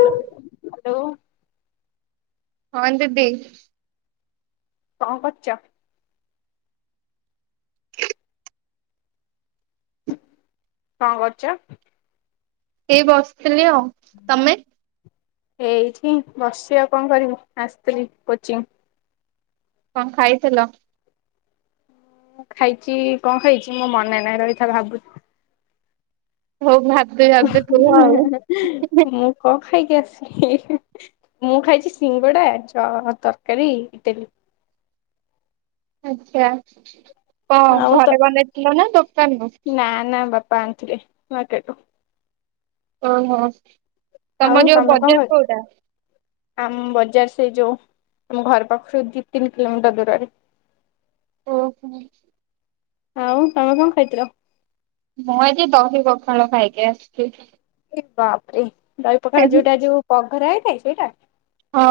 Hello. ହଁ ଦିଦି। କଣ କରୁଚ? କଣ କରୁଚ? ଏଇ ବସ୍ ସି ଥିଲି ଆଉ ତମେ? ହିଁ ବସିଛି ଆଉ କଣ କରିବି ଆସିଥିଲି କୋଚିଂ। କଣ ଖାଇଥିଲ? ମୁଁ ଖାଇଛି କଣ ଖାଇଛି ମୋ ମନେ ନାହିଁ ରହିଥା ଭାବୁଛି। ହଉ ଭାବି ଭାବି କୁହ ଆଉ ମୁଁ କଣ ଖାଇକି ଆସିଚି ମୁଁ ଖାଇଛି ସିଙ୍ଗଡା, ତରକାରୀ, ଇଟିଲି। ଆଚ୍ଛା। କଣ ଆଉ ତ ଘରେ ବନେଇଥିଲ ନା ଦୋକାନରୁ? ନାଁ ନାଁ ବାପା ଆଣିଥିଲେ ମାର୍କେଟରୁ। ଓହୋ। ତମର ଆଉ ଯୋଉ ତମେ କଣ ଖାଇ ବଜାର କୋଉଟା? ଆମ ବଜାର ସେ ଯୋଉ ଆମ ଘର ପାଖରୁ ଦି ତିନି କିଲୋମିଟର ଦୂରରେ। ଓହୋ। ଆଉ ତମେ କଣ ଖାଇଥିଲ? ମୁଁ ଆଜି ଦହି ପଖାଳ ଖାଇକି ଆସିଛି । ଏ ବାପରେ। ଦହି ପଖାଳ ଯୋଉଟା ଯୋଉ ବଘରା ହେଇ ଥାଏ ସେଇଟା? ହଁ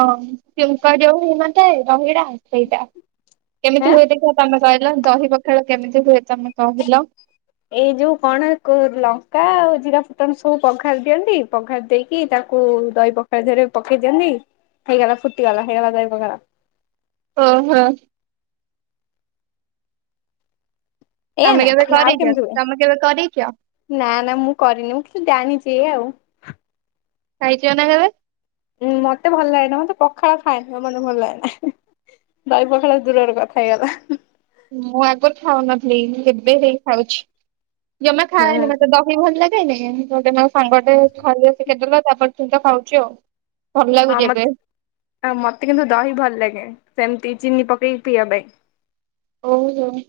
ଛୁଙ୍କ ଯୋଉ ହେଇନଥାଏ ଦହିଟା ସେଇଟା। ଆଁ? କେମିତି ହୁଏ ଦେଖିବା ତମେ କହିଲ ଦହି ପଖାଳ କେମିତି ହୁଏ ତମେ କହିଲ? ଏଇ ଯୋଉ କଣ ଲଙ୍କା ଆଉ ଜିରା ଫୁଟଣ ସବୁ ବଘାରି ଦିଅନ୍ତି ବଘାରି ଦେଇକି ତାକୁ ଦହି ପଖାଳ ଦେହରେ ପକେଇ ଦିଅନ୍ତି ହେଇଗଲା ଫୁଟିଗଲା ହେଇଗଲା ଦହି ପଖାଳ। ଓହୋ। ଏୟା ତମେ ନା କେବେ ନା ଆଉ କରିଛ କେମିତି ହୁଏ ତମେ କେବେ କରିଛ ନା ନା ମୁଁ କରିନି ମୁଁ କିଛି ଜାଣି ସେ ଆଉ। ଖାଇଛ ନା କେବେ? ଉଁ ମତେ ଭଲ ଲାଗେନ ମତେ ପଖାଳ ଖାଏନିବ ମତେ ଭଲ ଲାଗେନହିଁ ଦହି ପଖାଳ ଦୂରରେ କଥା ହେଇଗଲା। ମୁଁ ଆଗରୁ ଖାଉନଥିଲି କେବେ ହେଇ ଖାଉଛି। ଜମାେ ହୁଁ ଖାଏନି ମତେ ଦହି ଭଲ ଲାଗେ ାଇ ମ ସାଙ୍ଗ ଟେ ଖାଇବା ଶଖଦେଲା ତାପରେ ତମି ତ ଖାଉଛି ଆଉ। ଭଲ ହଁ ଲାଗୁଛି ଏବେ ମତେ ମତେ କିନ୍ତୁ ଦହି ଭଲ ଲାଗେ। ସେମତି ଚିନି ପକେଇକି ପିଇବା ପାଇଁ। ଓ ହଉ।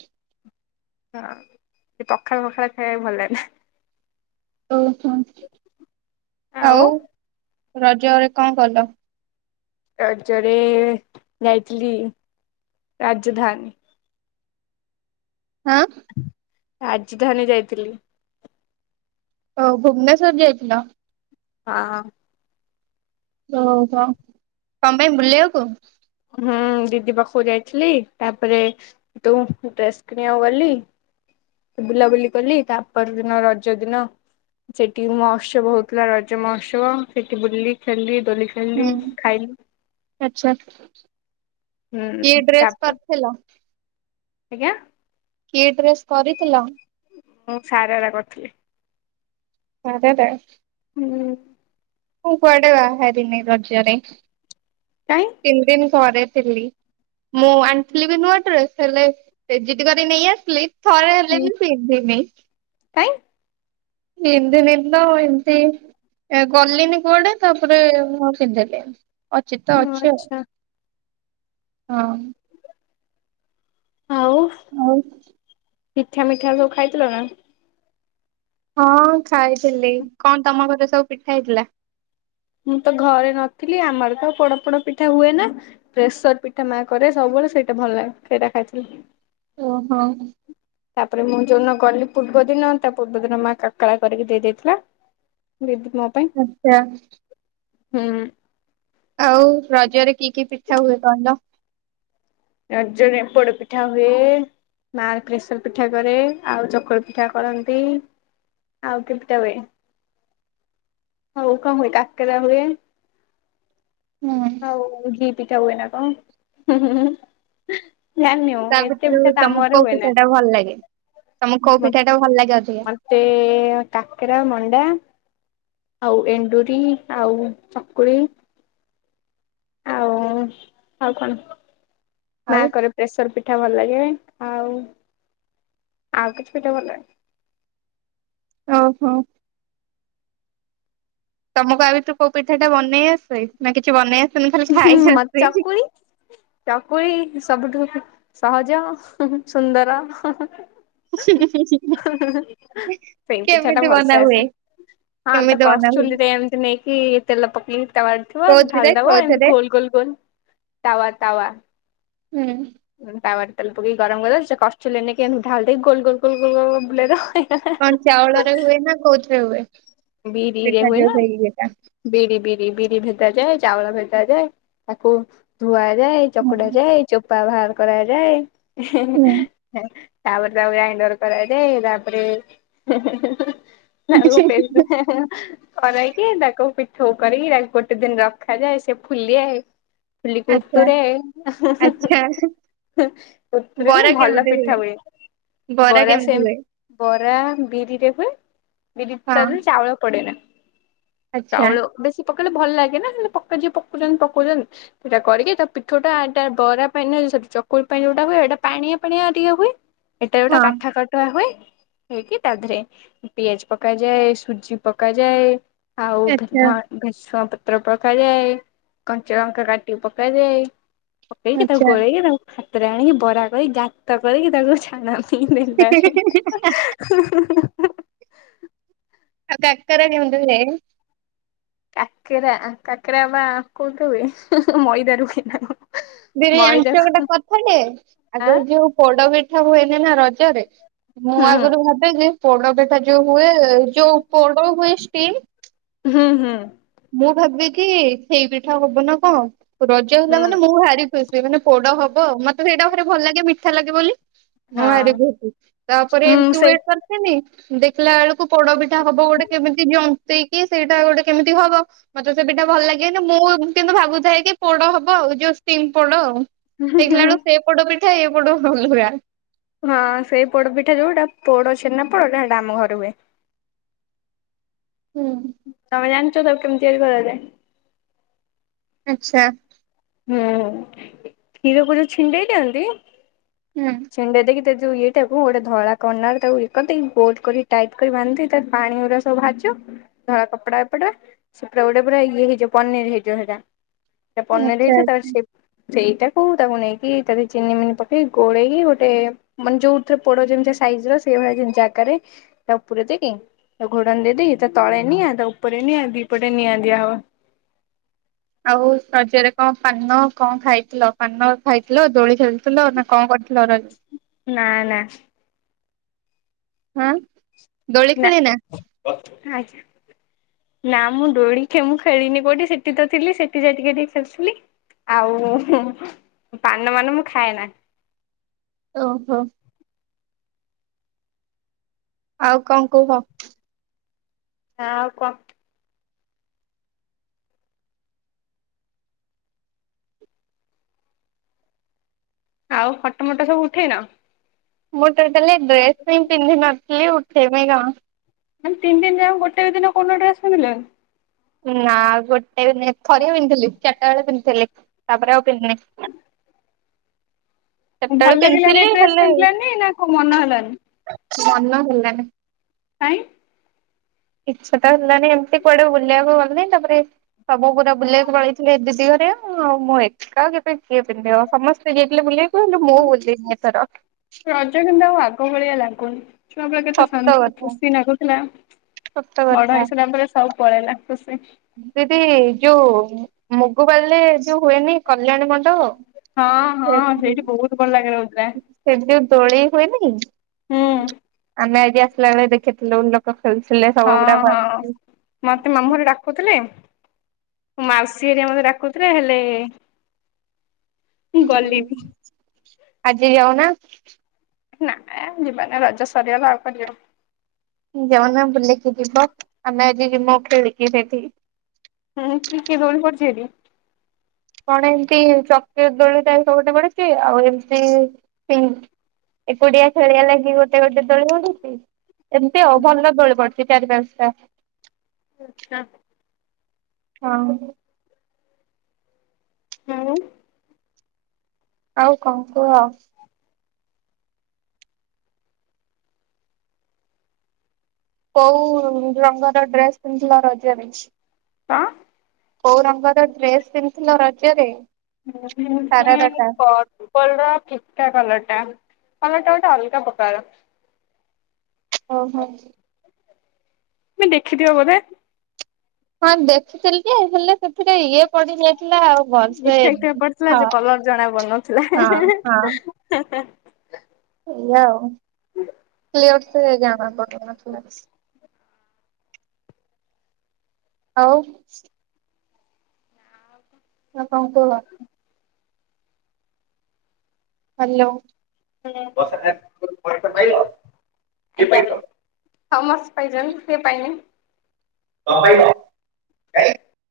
ହଁ ସେ ପଖାଳ ଫଖାଳ ଖାଇବା ଭଲ ହେଲା ଓହୋ ଆଉ। ରଜରେ କଣ କଲ? ରଜରେ ଯାଇଥିଲି ରାଜଧାନୀ ହଁ। ରାଜଧାନୀ ଯାଇଥିଲି। ଓ ଭୁବନେଶ୍ୱର ଯାଇଥିଲଥିଲା। ହଁ। ଓ କ କଣ ପାଇଁ ବୁଲେଇବାକୁ ହୁଁ ଦିଦି ପାଖକୁ ଯାଇଥିଲି ତାପରେ ତୁ ଡ୍ରେସ୍ କିଣିବାକୁ ଗଲି ବୁଲାବୁଲି କଲି ତାପର ଦିନ ରଜ ଦିନ ସେଠି ମହୋତ୍ସବ ହଉଥିଲା ରଜ ମହୋତ୍ସବ ସେଠି ବୁଲି ଖେଲି ଚଲି ଖେଣିଲି ହୁଁ ଖାଇଲି ହୁଁ କିଏ ଡ୍ରେସ୍ ତାପ କରିଥିଲା? ଆଜ୍ଞା। କିଏ ଡ୍ରେସ୍ କରିଥିଲ? ମୁଁ ସାରଡା କରିଥିଲି। ଆେଦେ। ହୁଁ। ହଁ କୁଆଡେ ବା ହେ ଦିନି ରଜରେ କାଇଁ ତିନ ଦିନ ସରେଥିଲି ମୁଁ ଆଣିଥିଲି ବି ନୂଆ ଡ୍ରେସ୍ ହେଲେଜିଦ କରି ନେଇ ଆସିଲି ଥରେ ହେଲେ ହୁଁ ବି ପିନ୍ତିମି। କାଇଁ ପିନ୍ଧିନି ତ ଏମିତି କଲିନି କୁଆଡେ ତାପରେ ମୁଁ ପିନ୍ଧେି ଅଚ ହ ଆଚଛା। ହଁ। ଆ ମିଠା ମିଠା ସବୁ ଖାଇଥିଲ ନା। ହଁ ଖାଇଥିଲି କଣ ତମ ପାଖରେ ସବୁ ପିଠା ହେଇଥିଲା। ମୁଁ ତ ଘରେ ନଥିଲି ଆମର ତ ପୋଡପୋଡ ପିଠା ହୁଏ ନା। ପ୍ରେସର ପିଠା ମା କରେ ସବୁବେଳେ ସେଇଟା ଭଲ ଲ ସେଇଟା ଖାଇଥିଲି। ଓହୋ। ତାପରେ ମୁଁ ଯୋଉନ ଗଲି ପୂର୍ବ ଦିନ ତା ପୂର୍ବ ଦିନ ମା କାକେରା କରିକି ଦେଇ ଦେଇଥିଲା। ଆଛା ହୁଁମ୍ ଆଉ ରଜରେ କି କି ପିଠା ହୁଏ କହିଲ? ରଜରେ ପୋଡ ପିଠା ହୁଏ-ଏ-ଏ। ମା ପ୍ରେସର ପିଠା କରେ ଆଉ ଚକୁଳି ପିଠା କରନ୍ତି। ଆଉ କିଏ ପିଠା ହୁଏ, ଆଉ କଣ ହୁଏ କାକେରା ହୁଏ। ହଁ। ଆଉ ଘି ପିଠା ହୁଏନା କଣ ଜାଣିନି ମୁଁ ତା ଏତେ ଭିତରୁ ପିଠା ତ ଆମ ତମକୁ ଘରେ କୋଉ ହୁଏ ନା। ପିଠା ଟା ଭଲ ଲାଗେ, ତମକୁ କୋଉ ପିଠା ଟା ଭଲ ଲାଗେ? ଅଧିକା? ମତେ କାକେରା, ମଣ୍ଡା ଆଉ ଏଣ୍ଡୁରି, ଆଉ ଚକୁଳି ଆଉ-ଉ-ଉ, ଆଉ କଣ ମା ଆଉ କରେ ପ୍ରେସର ପିଠା ଭଲ ଲାଗେ-ଏ-ଏ ଆଉ, ଆଉ କିଛି ପିଠା ଭଲ ଲାଗେନି। ଓହୋ। ତମକୁ ଆ ଭିତରୁ କୋଉ ପିଠା ଟା ବନେଇ ଆସେ, ନା କିଛି ବନେଇ ଆସେ ଆସେନି ଖାଲି ଖାଇ ମତେ ଚକୁଳି, ଚକୁଳି ସବୁଠୁ ସହଜ, ସୁନ୍ଦର ସେଇ ପିଠା ଟା କେମିତି ଭଲସେ ବନା ହୁଏ, ଆସେ। କେମିତି ବନା ହୁଏ? କି-ଇ-ଇ ତେଲ ପକେଇ ତାୱା ରେ ଥିବ କୋଉଥିରେ ଢାଳି ଦେବ ଏମିତି କୋଉଥିରେ? ଗୋଲ ଗୋଲ ଗୋଲ ତାୱା ତାୱା ହୁଁ। ତାୱାରେ ତେଲ ପକେଇ ଗରମ କର ସେ କଷ୍ଚୁଲି ନେଇକି ଏମିତି ଢାଲ ଦେଇ ଗୋଲ ଗୋଲ ଗୋଲ-ଲ-ଲ ଗୋଲ ବୁଲେଇ ଦବ କଣ ଚାଉଳରେ ହୁଏ ନା କୋଉଥିରେ ହୁଏ? ବିରିରେ ପିଠା ହୁଏ ଯୋଉ ନା ସେଇ ଇଏଟା। ବିରି। ବିରି ବିରି ଭେଦା ଯାଏ, ଚାଉଳ ଭେଦା ଯାଏ, ତାକୁ ଧୁଆ ଯାଏ, ହୁଁ ଚକୁଡା ଯାଏ, ଚୋପା ବାହାର କରାଯାଏ। ହୁଁ [unintelligible] ତାପରେ ତା ବ ଗ୍ରାଇଣ୍ଡର କରାଯାଏ। ତାପରେ [inaudible] କରାଇକି ତାକୁ ପିଠୋଉ କରିକି ତାକୁ ଗୋଟେ ଦିନ ରଖାଯାଏ ସେ ଫୁଲେ। ଫୁଲିକି ଆଚ୍ଛା ଉତୁରେ, ଆଚ୍ଛା ଉତୁୁରିଲେ ବରା ଭଲ କେମିତି ପିଠା ହୁଏ। ବରା କେମିତି ସେମ୍, ହୁଏ? ବରା ବିରିରେ ହୁଏ। ବିରି ହଁ ତାଲେ ପଡିଗଲା। ଆଚ୍ଛା ତଉଳ ବେଶି ପକେଇଲେ ଭଲ ଲାଗେ ନାଲେ ପକେଇ ପଉଛନ୍ତି ପଉଛନ୍ତି ସେଇଟା କରିକି ତା ପିଠଟା ବରା ପାଇଁ ସେ ଚକୁଳି ଯୋଉଟା ହୁଏ ଏଇଟା ପାଣିଆ ପାଣିଆ ଟିକେ ହୁଏ ଏଟା ଗୋଟେ ହଁ କାଠାଆ କଠୁଆ ହୁଏ। ହେ କି ତା ଦେହରେ ପିଆଜ ପକାଯାଏ ସୁଜି ପକାଯାଏ। ଆଉ ଆଚ୍ଛା ଭେସୁଆ ପତ୍ର ପତ୍ର ପକାଯାଏ କଞ୍ଚା ଲଙ୍କା କାଟି କି ପକାଯାଏ। ପକେଇକି ତାକୁ ଆଚ୍ଛା। ଗୋଲେଇକି ତା ପରେ ଆଣିକି ବରା କରି ଗାତ କରିକି ତାକୁ ଛାଣନ୍ତି। ନାରେ [unintelligible] ଆଉ କାକାରା କେମିତି ହୁଏ। କାକେରା କାକେରା ବା କୋଉଠ ହୁଏ ମଇଦା ରୁ ହୁଏ ନା କଣ। ବିରି ଆଣିଚ ମଇଦାକୁ ଗୋଟେ କଥାଟେ ଆଁ ଆଗରୁ ଯୋଉ ପୋଡ ପି ସବୁ ହୁଅନି ନା ରଜରେ। ମୁଁ ହୁଁ। ଆଗାରୁ ଭାବେ ଯେ ପୋଡ ପେଟା ଯୋଉ ହୁଏ ଯୋଉ ପୋଡ ହୁଏ ଷ୍ଟିମ୍ ହୁଁ ହୁଁ। ମୁଁ ଭାବେକି ସେଇ ପିଠା ହବ ନା କଣ। ରଜହେଲା ହୁଁ ମାନେ ମୁଁ ଭାରି ଖୁ ମାନେ ପୋଡ ହବ ମତେ ସେଇଟା ଭାରି ଭଲ ଲାଗେ ମିଠା ଲାଗେ ବୋଲି। ମୋ ଆଡେ ହଁ ବି ହେଚି ତାପରେ ହୁଁ ଏମତି ସେଇ ୱେଟ କରିଥିନି ଦେଖିଲା ବେଳକୁ ପୋଡ ବି ଟା ହବ ଗୋଟେ କେମିତି ଜନ ପିକି ସେଇଟା ଗୋଟେ କେମିତ ହବ ମତେ ସେ ପିଠା ଭଲ ଲାଗେନି ମୁଁ କିନ୍ତୁ ଭାବୁଥାଏ କି ପୋଡ ହବ ଆଉ ଯୋଉ ଷ୍ଟିମ୍ ପୋଡ ଆଉ। ସେଗିଳାଳୁ ସେ ପଟ ବି ଥେ ଏପଟୁ [unintelligible] ହଁ ସେଇ ପୋଡପିଠା ଯୋଉଟା ପୋଡ ଛେନା ପୋଡଟା ହେଟା ଆମ ଘରେ ହୁଏ। ହୁଁ। ତମେ ଜାଣିଚ ତାକୁ କେମିତି ତିଆରି କରାଯାଏ। ଆଚ୍ଛା। ହୁଁ କ୍ଷୀରକୁ ଯୋଉ ଛିଣ୍ଡେଇ ଦିଅନ୍ତି ହୁଁ ଛିଣ୍ଡେ ଦେଇ କି ସେ ଯୋଉ ଇଏ ଟାକୁ ଗୋଟେ ଧଳା କନାରେ ତାକୁ ଇଏ କରିଦେଇକି ଗୋଲ କରି ଟାଇଟ୍ କରିକି ବାନ୍ଧିଦେଇ ତା ପାଣି ଗୁଡା ସବୁ ବାହାରି ଯିବ ଧଳା କପଡା ଏପଟେ ସେ ପୁରା ଗୋଟେ ପୁରା ଇଏ ହେଇଯିବ ପନିର ହେଇଯିବ ସେଟା। ଆଛା। ସେପ୍ ସେଇଟାକୁ ତାକୁ ନେଇକି ତା ଦେହେରେ ଚିନି ମିନି ପକେଇ ଗୋଳେଇକି ଗୋଟେ ମାନେ ଯୋଉଥିରେ ପୋଡ ଯେମିତି ସାଇଜର ସେହି ଭଳିଆ କିନି ଜାଗାରେ ତାକୁ ପୁରେଇ ଦେଇକି ତାକୁ ଘୋଡଣି ଦେଇ ଦେଇକି ତା ତଳେ ନିଆଁ ତା ଉପରେ ନିଆଁ ଦି ପଟେ ନିଆଁ ଦିଆହବ। ଆଉ ରଜରେ କଣ ପାନ କଣ ଖାଇଥିଲ ପାନ ଖାଇଥିଲ ଦୋଳି ଖେଲିଥିଲ ନା କଣ କରିଥି ନା ନା। ହୁଁ। ନା। ନା ମୁଁ ଡୋଳିି ଖେ ମୁଁ ଖେଳନି କୋଠି ସେଠି ତ ଥିଲି ସେଠି ଜା ଟିକେ ଟିକେ ଖେଳୁଥିଲି ଆଉ ହୁଁ ପାନ ମାନ ମୁଁ ଖାଏ ନା। ଓ ହୋ। ଆଉ କଁ କୁହ। ଆଉ କଣ। ଆଉ ଫଟ ମଟ ସବୁ ଉଠେଇନ? ମୋର ତ ହେଲେ ଡ୍ରେସ୍ କାଇଁ ପିନ୍ଧିନ ଥିଲି ଉଠେଇନି ଆଉ। ଖାଲି ତିନି ଦିନ ଯାକ ଗୋଟେ ଦିନ କୋଉଦିନ ଡ୍ରେସ୍ ପିନ୍ଧିଲନି। ନା ଗୋଟେ ବି ନୁହେଁ ଥରେ ପିନ୍ଧିଥିଲି ଚାରିଟା ବେଳେ ପିନ୍ଧିଥିଲି ତାପରେ ଆଉ ପିନ୍ଧିନି। [unintelligible] ସେତେବେଳେ ଭଲ ଲାଗିଲାନି ପିନ୍ଧିଥିଲି ଡ୍ରେସ୍ ହେଲେ ପିନ୍ଧିଲନି ନା କଣ ମନ ହେଲାନି। ମନ ହେଲାନି। କାଇଁ? ଇଛା ତ ହେଲାନି ଏମିତି କୁଆଡେ ବୁଲିବାକୁ ଗଲିନି ତାପରେ ସବୁ ପୁରା ବୁଲିବାକୁ ପଳେଇଥିଲେ ଦିଦି ଘରିଆ ଆଉ ମୁଁ ଏକା ସେଥିପାଇଁ କିଏ ପିନ୍ଧିବ ସମସ୍ତେ ଯାଇଥିଲେ ବୁଲିବାକୁ ହେଲେ ମୁଁ ଗଲିନି ଏଥର। ରଜ କିନ୍ତୁ ଆଉ ଆଗ ଭଳିଆ ଲାଗୁନି ଛୁଆ ବେଳେ କେତେ ସତ ଶାନ୍ତି କଥା ଖୁସି ଲାଗୁଥିଲା ସତ ବଡ କଥା। ହେଇସାରିଲା ପରେ ସବୁ ପଳେଇଲା। ତ ସେ ଦିଦି ଯୋଉ ମୁଗ ଡାଲିରେ ଯୋଉ ହୁଏନି କ ହଁ ହଁ ସେଇଠି ବହୁତ ଭଲ ଖେଳ ହଉଥିଲା। ଯୋଉ ଦୋଳି ହୁଏନି କି? ହୁଁ ଆମେ ଆ କିଏ ଆସିଲା କି ନାଇ ଦେଖେଥିଲୁ ଲୋକ ଖେଳୁଥିଲେ ସବୁ ହଁ ଗୁଡା ହଁ ମତେ ମାମୁଁ ଘରେ ଡାକୁଥିଲେ ମୋ ମାଉସୀ ହେରା ମତେ ଡାକୁଥିଲେ ହେଲେ ମୁଁ ଗଲିନି ଗିଲିନି। ଆଜି ଯାଉନା। ନାଇଁ ଆଉ ଯିବାନି ରଜ ସରିଗଲା ଆଉ କଣ ଯିବା। ଯାଉନ ବୁଲିକି ଯିବ ଆମେ ଆଜି ଯିବୁ ଖେଳିବି ସେଠିକି। ହୁଁ କି କି ଦୋଳି ପଡ଼ିଛି ସେଠି? କଣ ଏମିତି ଚକ୍ରି ଦୋଳି ଟାଇପ୍ ର ଗୋଟେ ପଢିଛି ଆଉ ଏମିତିି ଏକୁଟିଆ ଖେଳିଆ ଲାଗି ଗୋଟେ ଗୋଟେ ଦୋଳି ପଢିଛି। ଏମିତି ଆଉ ଭଲ ଦୋଳି ପଡ଼ିଛି। ଛି ଚାରି ପାଞ୍ଚଟା। [unintelligible] ହଁ [unintelligible] ଆଉ କଣ କୁହ କୋଉ ରଙ୍ଗର ଡ୍ରେସ ପିନ୍ଧିଥିଲ ରଜ ରେ ହଁ କୋଉ ରଙ୍ଗର ଡ୍ରେସ ପିନ୍ଧିଥିଲ ରଜରେ [unintelligible] ସାରାରାଟା? ଓଲଟା ପାଲଟା ହଁ ଏଟା ଟିକେ ଅଲଗା ପ୍ରକାର ଓହୋ ତୁମେ ଦେଖିଥିବ ବୋଧେ ହଁ ଦେଖିଥିଲି ଯେ ହେଲେ ସେଥିରେ ଇଏ ପଡିଯାଇ ଇଫେକ୍ଟ ବି ପଡିଥିଲା ଯେ କଲର ଜଣା ପଡ଼ିନଥିଲା ହିଁ ହଁ ହିଁ ହିଁ ହେଲା ଆଉ [unintelligible] ଆଉ ଆଉ କଣ କୁହ ହ୍ୟାଲୋ ହ ପାଇ ପାଇନି [unintelligible] ତ ହ୍ୟାଲୋ। ପାଇଁ